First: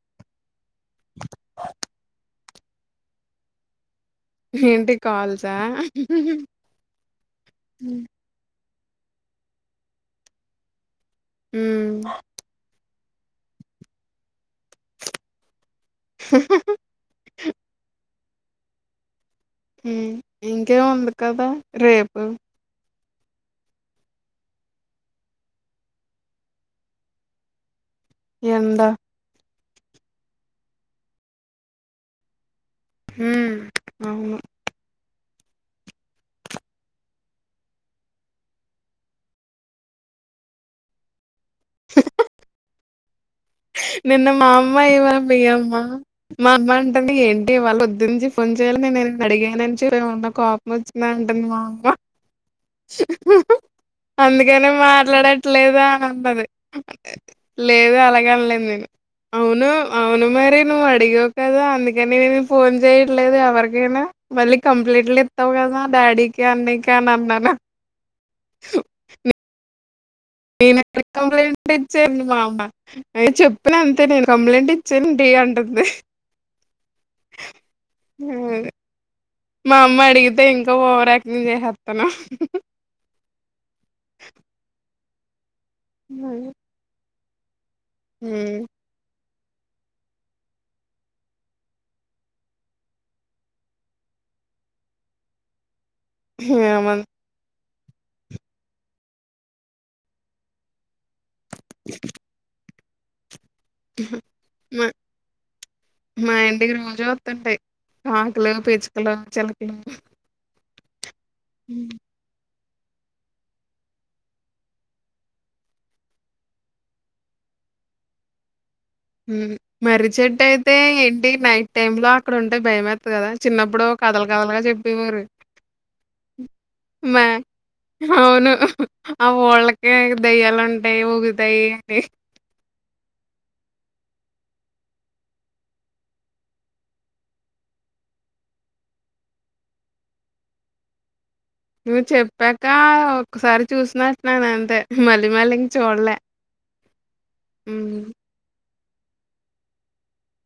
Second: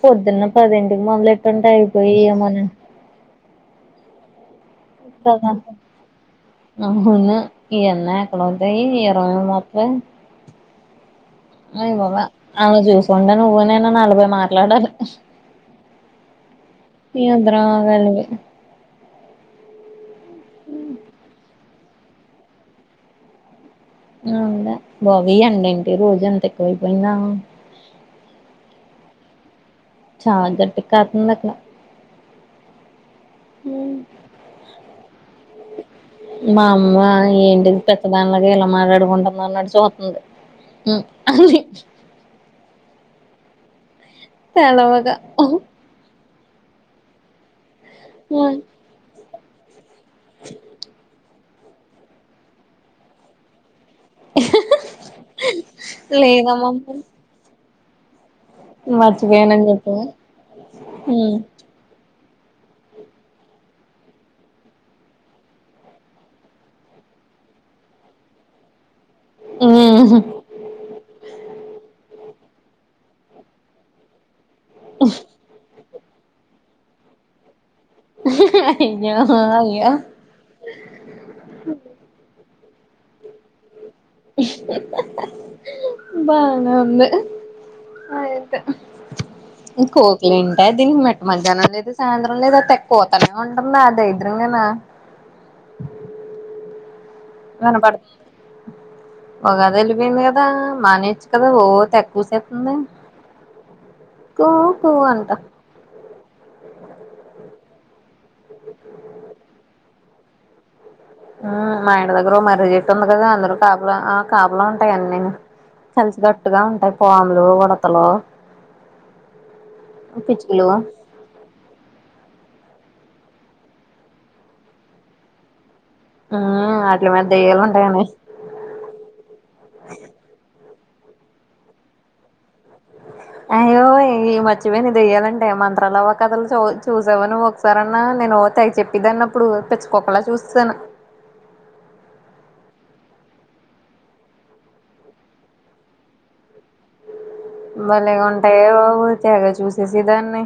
పొద్దున్న పదింటికి నన్ను ఎట్టుంటే అయిపోయేది ఏమన అ ఏంటి కాల్సా? అవునా అవున హ్మ్. ఇన్న ఎక్కడో ద ఇర మాప్ప అయి హ్మ్. బబ ఆమె జూస్ కుండా నువ్్వ నైనా నలభై మాట్లాడాలి ఏం అద్దురా వెలిగ హ ఇంకేం ఉంది కదా రేపు ఆ వుందా బాబీ ఏండేంటి రోజంత ఎక్కువైపోయిందా ఎండా చాలా గట్టిగా కాతుందక్క ఉ అవును మా అమ్మ ఏంటి పెద్దదానిలాగా ఇలా మాట్లాడుకుంటున్నాలు అన్నట్ చూత్తుంది అ నిన్న మా అమ్మ తెలవక ఇవాళ మీ అమ్మ మా అమ్మ అంటుందీ ఏంటి ఇవాళ వుం గురించి ఫోన్ చేయాల నే నేను అడిగానని చేప్ ఎమన్నా కోపం వచ్చింద అంటుంది మా అమ్మ అందుకనే మాట్లాడట్లేదా అన్నది అంతే లేదమ్మమ్మ అంతే లేదు అలాగే మర్చిపోయానని అవును అవును చెప్పు మరి నువ్వు అడిగావు కదా అందుకని నేను ఫోన్ చేయట్లేదు ఎవరికైనా మళ్ళీ కంప్లయింట్ లు ఇత్తావు కదా డాడీకి అన్నయ్యకీ అని అన్నాను స ఆ హ్ నేనేక్కడ కంప్లైంట్ ఇచ్చాను మా అమ్మ చెప్పిన అంతే నేను కంప్లైంట్ ఇచ్చేండి అంటుంది అయ్యో మా అయ్యో అమ్మ అడిగితే ఇంకా ఓవర్ యాక్టింగ్ చేసేస్తాను బానే ఉంది మ్ కోకలుంట దీనికి మెట్టటి మధ్యాహ్నం లేదు సాయంత్రం లేదు, కోతనే ఉంటుందా అ దరిద్రం గాని ఎం కనపడుతు ఒకగా వెలిపోయింది కదా మానే కదా ఓ తెగ కూసేస్తుంది కూ మా కూ అంట మా ఇంటికి రోజా వస్తూ ఉంటాయి కాకలు పిచ్చుకలు చిలకలు మా ఇంటి దగ్గర ను ఒక మర్రి చెట్ ంది కదా అందరుూ కాపుల ఆ కాపులా ఉంటాయి అన్నీను, కలిసి గట్టుగా ఉంటాయి పాములు ఉడతలు మ్ మర్రి చెట్టు పిచ్చుకలు అయితే ఏంటి నైట్ టైమ్ లో అక్కడ ఉంటే భయమ కదా చిన్నప్పుడు కథలు కథలుగా చెప్పేవరు ఉమ్ వాట్లి మ మీద దెయ్యాలు ఉంటాయని అవును ఆ వాళ్ళకే దయ్యాల ఉం దయ్యాలు ఊగుతాయి అయ్యో ఈ మర్చిపోను ఇది దయ్యాలంటే మంత్రలువ్వ కథలు చ చూసావా నువ్వు ఒకసార అన్నా, నేను తెగ చెప్పి దాన్ని అప్పుడు పెచ్చుకోకలా చూస్తాను నువ్వు చెప్పాక ఒక్కసారి చూసినట్టున్నాన అంతే మళ్ళీ మళ్ళీ ఇంకా చూడలే హ్మ్. మలేగా ఉంటాయో పోతేగా చూసేసి దాన్ని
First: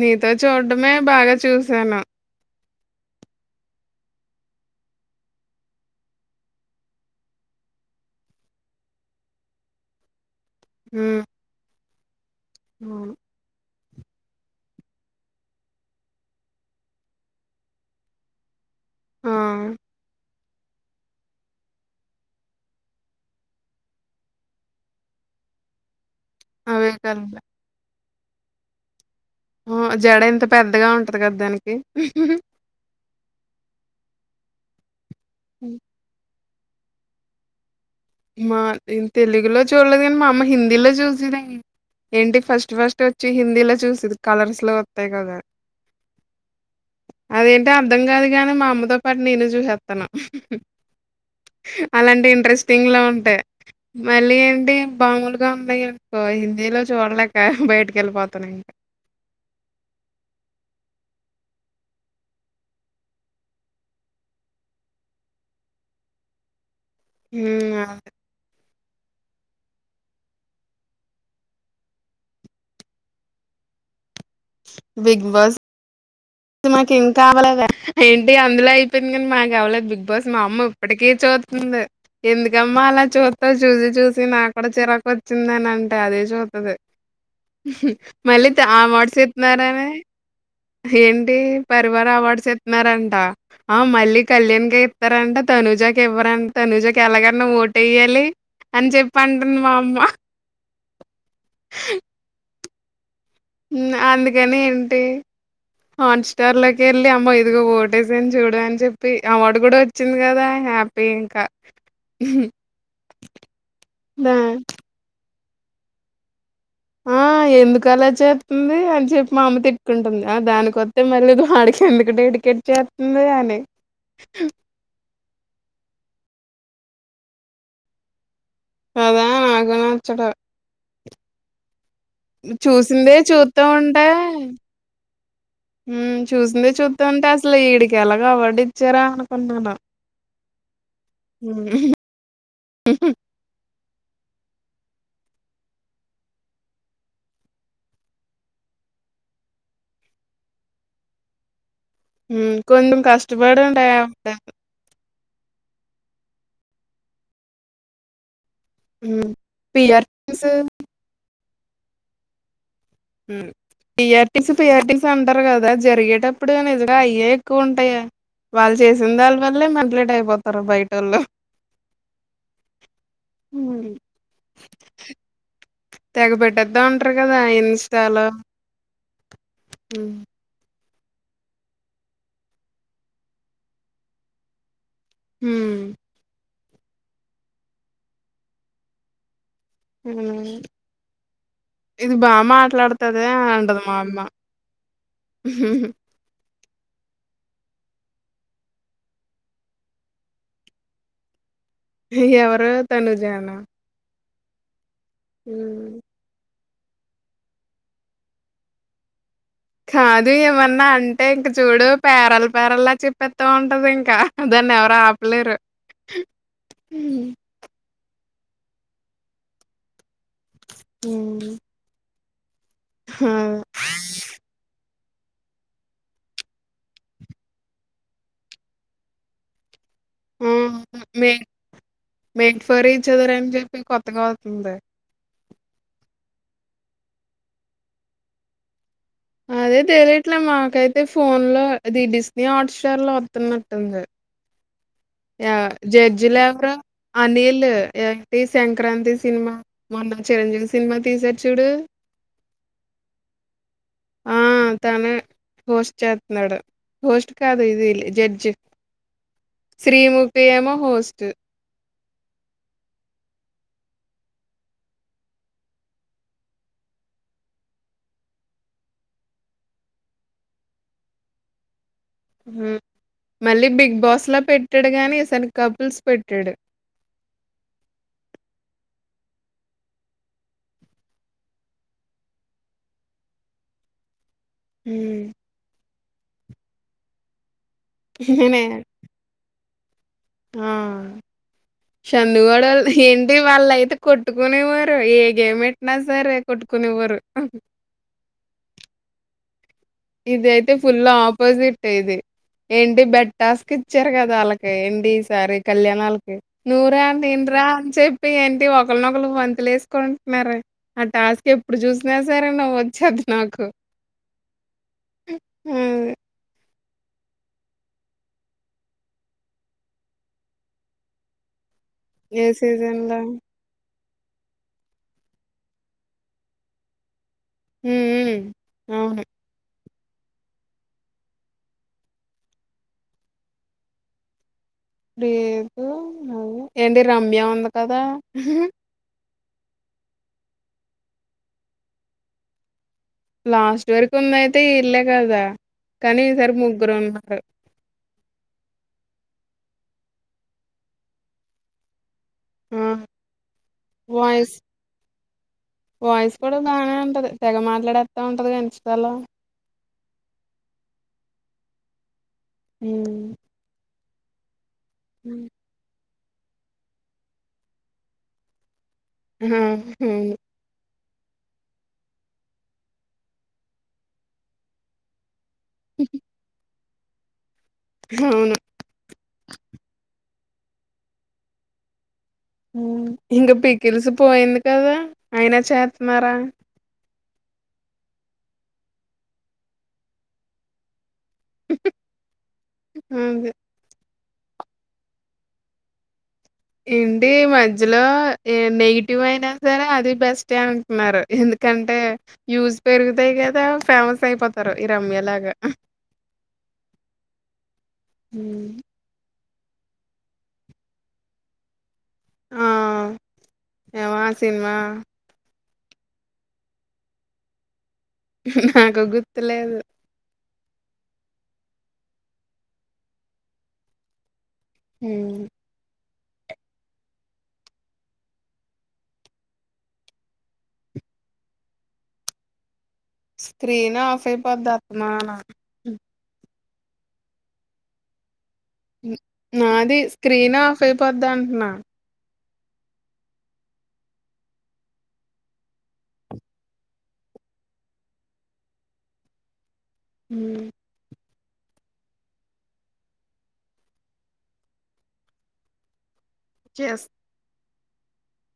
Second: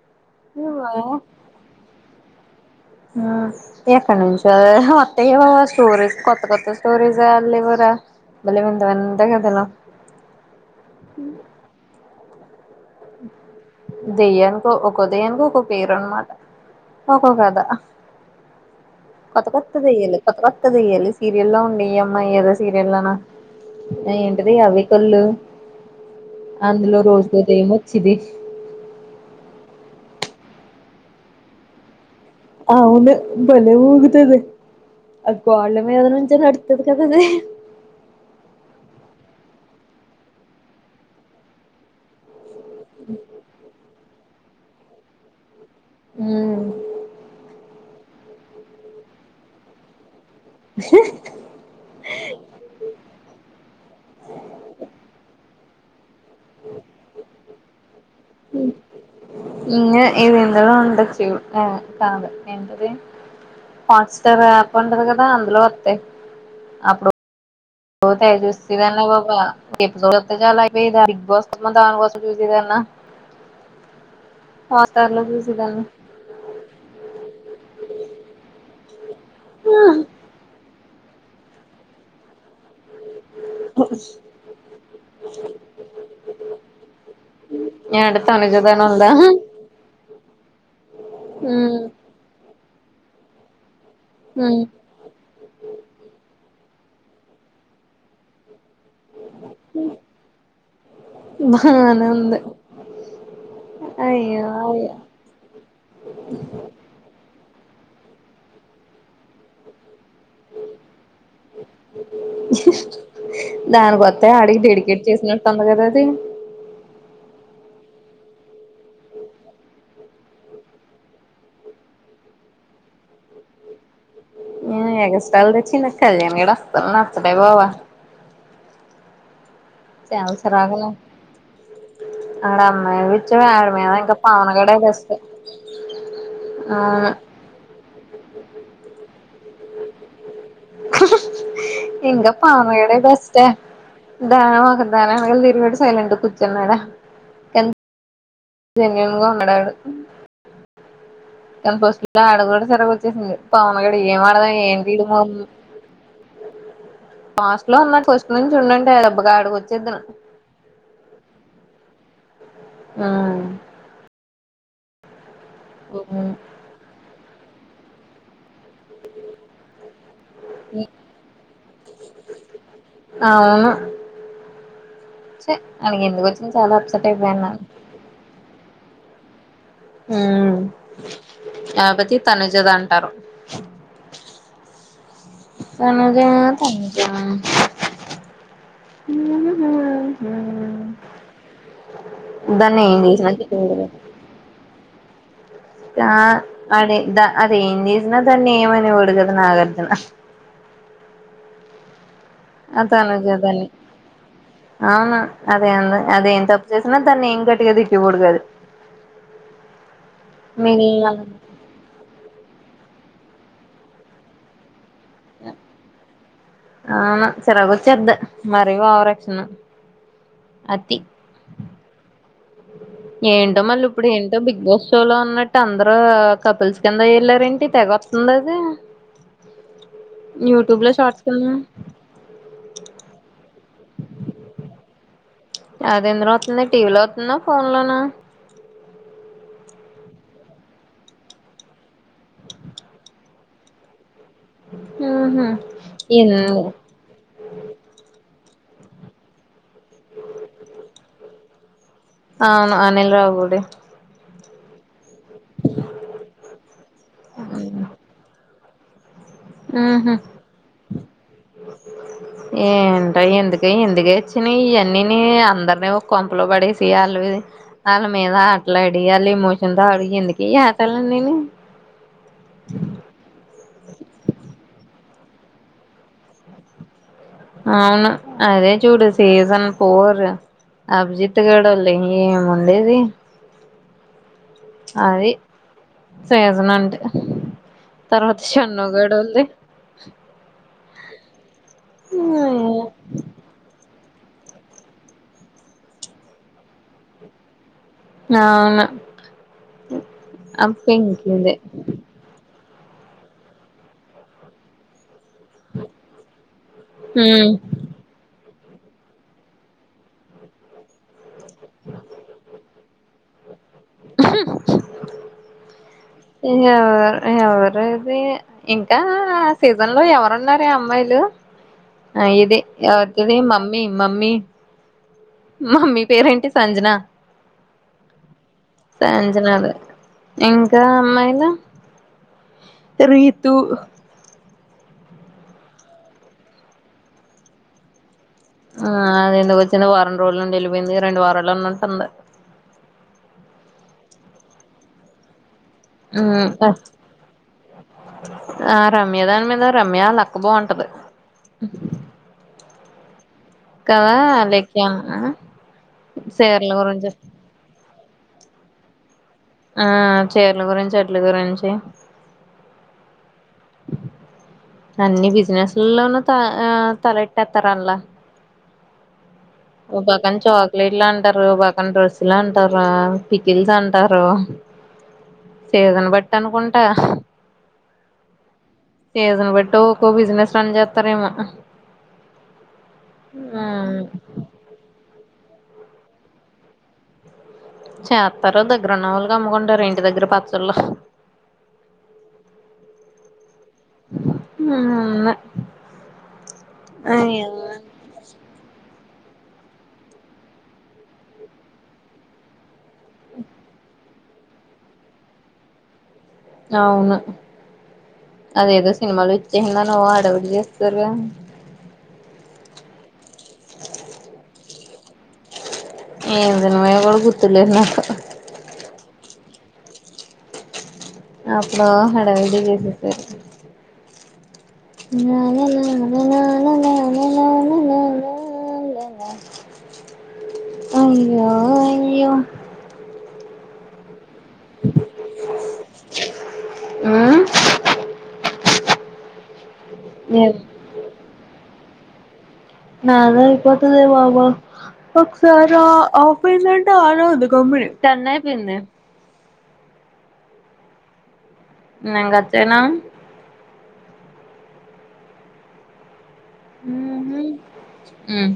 నీతో చూడడమే బాగా చూసాను ఎక్కడ నుంచిద మత్త బా స్టోరీస్ కొత్త కొత్త స్టోరీస్ళ్ళివరా మళ్ళ వింత వింత కథలు హ్మ్. అవును. దయ్యానికి ఒ దయ్యానికి ఒక్కొ పేరు అనమాట ఒక్కొ కద ఆ! కొత్త కొత్తదియలు కొత్త కొత్త దయాలు సీరియల్ లో ఉండయి అయ్యన ఏదో సీరియల్నా ఏంటిది అవ కళ్ళు అవే అందులో రోజు కలలు. బెర్రీ ఏమో సిది అ జడ ఎంత పెద్దగా ఉంటది కదా దానికి అవును భలే ఉగుతది అ కోళ్ల హ్మ్. మీద నుంచి నా [unintelligible] మా తెలుగులో చూడలేదు కానీ మా అమ్మ హిందీలో చూసద ఏంటి ఫస్ట్ ఫస్ట్ వచ్చి హిందీలో చూసిది కలర్స్ లో వస్తాయి కదా ఉమ్ అదేంటా అర్ధం కాదు కాగాని మా అమ్మతో పాటు నేను చూసేస్తాను అలాంటి ఇంట్రెస్ట్ లో ఉంటాయి మళ్ళీ ఏంటి బామలుగా ఉన్నాయి ఇ హిందీలో చూడలేక బైట్ ఇది ఇందులో ఉండచ్చు [unintelligible] కాద ఏంటది హాట్స్టార్ యాప్ ఉంటది కదా అందులో వస్తాయి ఉ [unintelligible] బిగ్ బాస్ దానీ కోసం చూసిదన్నా హాట్స్టార్ లో చూసేదాన్ని మాక ఏం కావలేదు ఏంటి అందులో అయిపోయింది కానీ మాకు అవ్వలేదు బిగ్ బాస్ మా అమ్మ ఇప్పటిక చూతుంది ఎందుకమ్మా అలా చూస్త చూసి చూసి నా కూడా చిరాకు వచ్చిందని అంటది చూతుది ఏడ మళ్ళీ ఆ తనుజదని ఉందా మట్స్ ఎతున్నారాని ఏంటి ఉమ్ పరివార అవార్డ్స్ చేస్తున్నారంట ఆ మళ్ళీ ఉమ్ కళ్యాణ్ క ఇస్తారంట తనుజాకి ఇవ్వరంట తనుజకు ఎలాగన్నా ఓటు ఎయ్యాలి అని చెప్ప అంటుంది మా అమ్మ బానే ఉంది మ్ అయ్యో అందుకని అయ్యో ఏంటి హాట్ స్టార్ లోకి వెళ్ళి అమ్మో ఇది ఓటేసని చూడు అని చెప్పి అవార్డు కూడా వచ్చ వచ్చింది కదా హ్యాపీ ఇంకా దా తొమ్ందగదది ఆ ఎందుకు అలా చేస్తుంది అని చెప్పి మా అమ్మ తిట్టుకుంటుంది, ఆ దానికొస్తే మళ్ళీ వాడికి ఎందుకు డేటికెట్ చేస్తుంది అని ఎగ స్టల్ దచ్చిన కళ్యాణ గడ అస్తల్ నచ్చటే పోవా అదా నా చాలాసర్ అగలా చూసిందే పిచ్చి చూస్తా ఆడి మీద ఉంటే ఇంకా పవన్ గడే బెస్ట్ చూసిందే చూస్తూ అవును ఉంటే అసలు ఈడికేలాగా అవార్డు ఇచ్చారా అనుకునాను ఇకా పవన్ గాడే బెస్ట్ ప్రధా ఆ తిరుగుడు సైలెట్ కుచెన్నడ [unintelligible] ఉన్నాడు వాడు కానీ ఫస్ట్ ఆడ హ్మ్. కూడా సరిగ్ కొంచెం వచ్చేసింది కష్టపడి పవన్ ఉంటాయి. గడ ఏం అవి. ఆడదం ఏంటి ఫస్ట్ లో ఉన్నా ఫస్ట్ ఇ నుంచి ఉడుంటా డబ్బగా హ్మ్. ఆడుక వచ్చేద్ద్దను పీఆర్ టీమ్స్ మ్మ్ [unintelligible] ంటారు కదా జరిగేటప్పుడుగా నిజగా అయ్య ఎక్కువ ఉంటాయా వాళ్ళు చేసిన దాన్ని వాళ్ళ వల్లే లేట్ అయిపోత [unintelligible] బయటోలు అవును ఛీ ఆడికి ఎందుకు తెగ వచ్చింది చాలా పెట్టద్దా అప్సెట్ ఉంటారు కదా అయిపోయాను ఇన్స్టాలో మ్మ్ కాకపోతే తనుజదంటారు హ్మ్. తనూజ [inaudible] బాగా దాన్ని ఏం మాట్లాడుతద చేసినా చేయడు అంటది కదా. మా అమ్మ ఆ అదే దా అది ఏం చేసినా దాన్ని ఏమని వాడు కదు నాగార్జున ఎవరు తనుజానా అవునా అదే హ్మ్. అంది అదే ఎంత చేసినా దాన్ని గట్టిగా తింటేవాడు కదు కాదు ఏమన్నా అంటే ఇంక చూడు పేరల్ పెరలా చెప్పేత్త ఉంటది ఇంకా దాన్ అవునా హ్మ్. చిరాకు వచ్చేది మరి ఓవరాక్షన్ అతి ఆ! ఏంటో మళ్ళీ ఇప్పుడు ఏంటో బిగ్ బాస్ షోలో ఉన్నట్టు అందరు కపుల్స్ కింద వెళ్లార ఏంటి తెగ వస్తుంది అది ఉహు యూట్యూబ్ లో షార్ట్స్ కింద మేడ్ ఫర్ ఈచ్ అదర్ చెప్పి కొత్తగా అవుతుంది అదెందులో అత్తుంది టీవీలో అత్తుందా ఫోన్ లోనా అదే తెలియట్లే మాకైతే ఫోన్ లో ఇది డిస్నీ హాట్ స్టార్ లో అతున్నట్టుంది ఉహు ఆ ఎందు జడ్జెలెవరు అనిల్ ఇ సంక్రాంతి సినిమా మొన్న చిరంజీవి సినిమా తీసారు చూడు అవును అనిల్ రావుపుడి ఆ తనే హోస్ట్ చెత్తూన్నాడు హోస్ట్ కాదు ఇది జడ్జ్ శ్రీ ముఖి ఏమో హోస్ట్ ఏంట ఎందుక ఎందుక వచ్చిన ఇవన్నీ నీ అందరినే కొంపలో పడేసి వాళ్ళు వాళ్ళ మీద ఆటలాడి వాళ్ళు ఎమోషన్తో ఆడి - - హు మన బిగ్ బాస్ లా పెట్టడు గాని తన కపుల్స్ పెట్టాడు అవును అదే చూడు సీజన్ ఫోర్ అభిజిత్ గాడు వాళ్ళ ఏముండేది హ్మ్ అది సేజనంటె తర్వాత నిజమే. షన్నుగాడోల్డి ఆ చందుగాడోళ్లది ఏంటి వాళ్ళ అయితే కొట్టుకునేవారు ఏగేమ్ పెట్టినా సరే కొట్టుకునేవారు అవును ఇది ఆ అయితే ఫుల్ పింకీది ఆపోజిట్ ఇది ఏంటి బెట్టాస్కి ఇచ్చారు కదా వాళ్ళకి ఏంటి సారి కళ్యాణాలకి నూరా నిండ హ్మ్ రా అని చెప్పి ఏ ఒకరినొకరు వంతులు వేసుకుంటున్నారు ఆ టాస్క్ ఎప్పుడు చూసినా సరే నవ్వు వచ్చది నాకు ఆహా [unintelligible] హ్మ్. ఏం కావాలా ఎవరుది ఇంకా సీజన్ లో ఎవరున్నారే అమ్మాయిలు ఆ ఏ ఇదే సీజన్‌లో అదే మమ్మీ మమ్మీ మమ్మీ పేరేంటి సంజనా హ్మ్. హ్మ్. అవును. సంజనాద ఇంకా అమ్మాయిల రీతు లేదు అ ఏంటి రమ్య ఉంది కదా ఆ అదే ఎందుకొచ్చింద వారం రోజుల నుండి వెజ్ పొయింది రెండు వార్తలు ఉన్నట్టుంది లాస్ట్ వరకు ఉందయితే ఇల్లే కదా కాని హ్మ్ ఈసర్ ముగ్గురు ఉన్నారు ఆ రమ్య దాని మీద రమ్య వాళ్ళ అక్క బాగుంటది హ్మ్ కద అలేఖ్య వాయిస్ కూడా బానే ఉంటది తెగ మాట్లాడ పెడ్తా ఉంటది గా ఇంస్టా లో ఆ చీరల గురించి [inaudible] గురించి హ్మ్ అన్ని బిజినెస్ లో త ఆ తలెట్టతారు అందులో ఆ ఓ పక్కన చాక్లెట్ లు అం అంటారు పక్కన డ్రెస్సులు అంటారు పికిల్స్ అంటారు సీజన్లో బట్టి అనుకుంట అ అవును సీజన్లో బట్టి ఒక బిజినెస్ సంజాతరేమో ఇంగ పికల్స్ పోయింది కదా అ అయినా చేతన్నారా చేస్తారు దగ్గర ఉన్న వాళ్ళకి అమ్ముకుంటారు ఇంటి దగ్గర పచ్చళ్ళు హ్మ్ హ్మ్ ఏంటి మధ్యలో నెగి నెగటివ్ అయినా సరే అది బెస్ట్ అంటున్నారు ఎందుకంటే యూస్ పెరుగుతాయి కదా ఫేమస్ అయిపోతారు ఈ రమ్యలాగా అవును హ్మ్ అదేదో సినిమాలో చిన్నాను అడవిలు చేస్తారుగా ఆ యవ సినిమా ఎం తినమో కూడా గుర్తులే నాకు నాకు గుర్తులేదు అప్పుడు హడావిడి చేసేసారు హ్మ్. అదేలే ల లాల లాల లాల అయ్యో అయ్యో స్క్రీన్ ఆఫ్ దాత్మాన హ్మ్ నాది స్క్రీన్ ఆఫ్ అయిపోది అంట్నా నదా అయిపోతదే బాబు ఒకసారి ఆఫ్ ఐదనంటే అన్వద్దు గమ్ముని టెన్ అయిపోయింది ఉం నేన్ కట్ చేయన చేస్ ఉం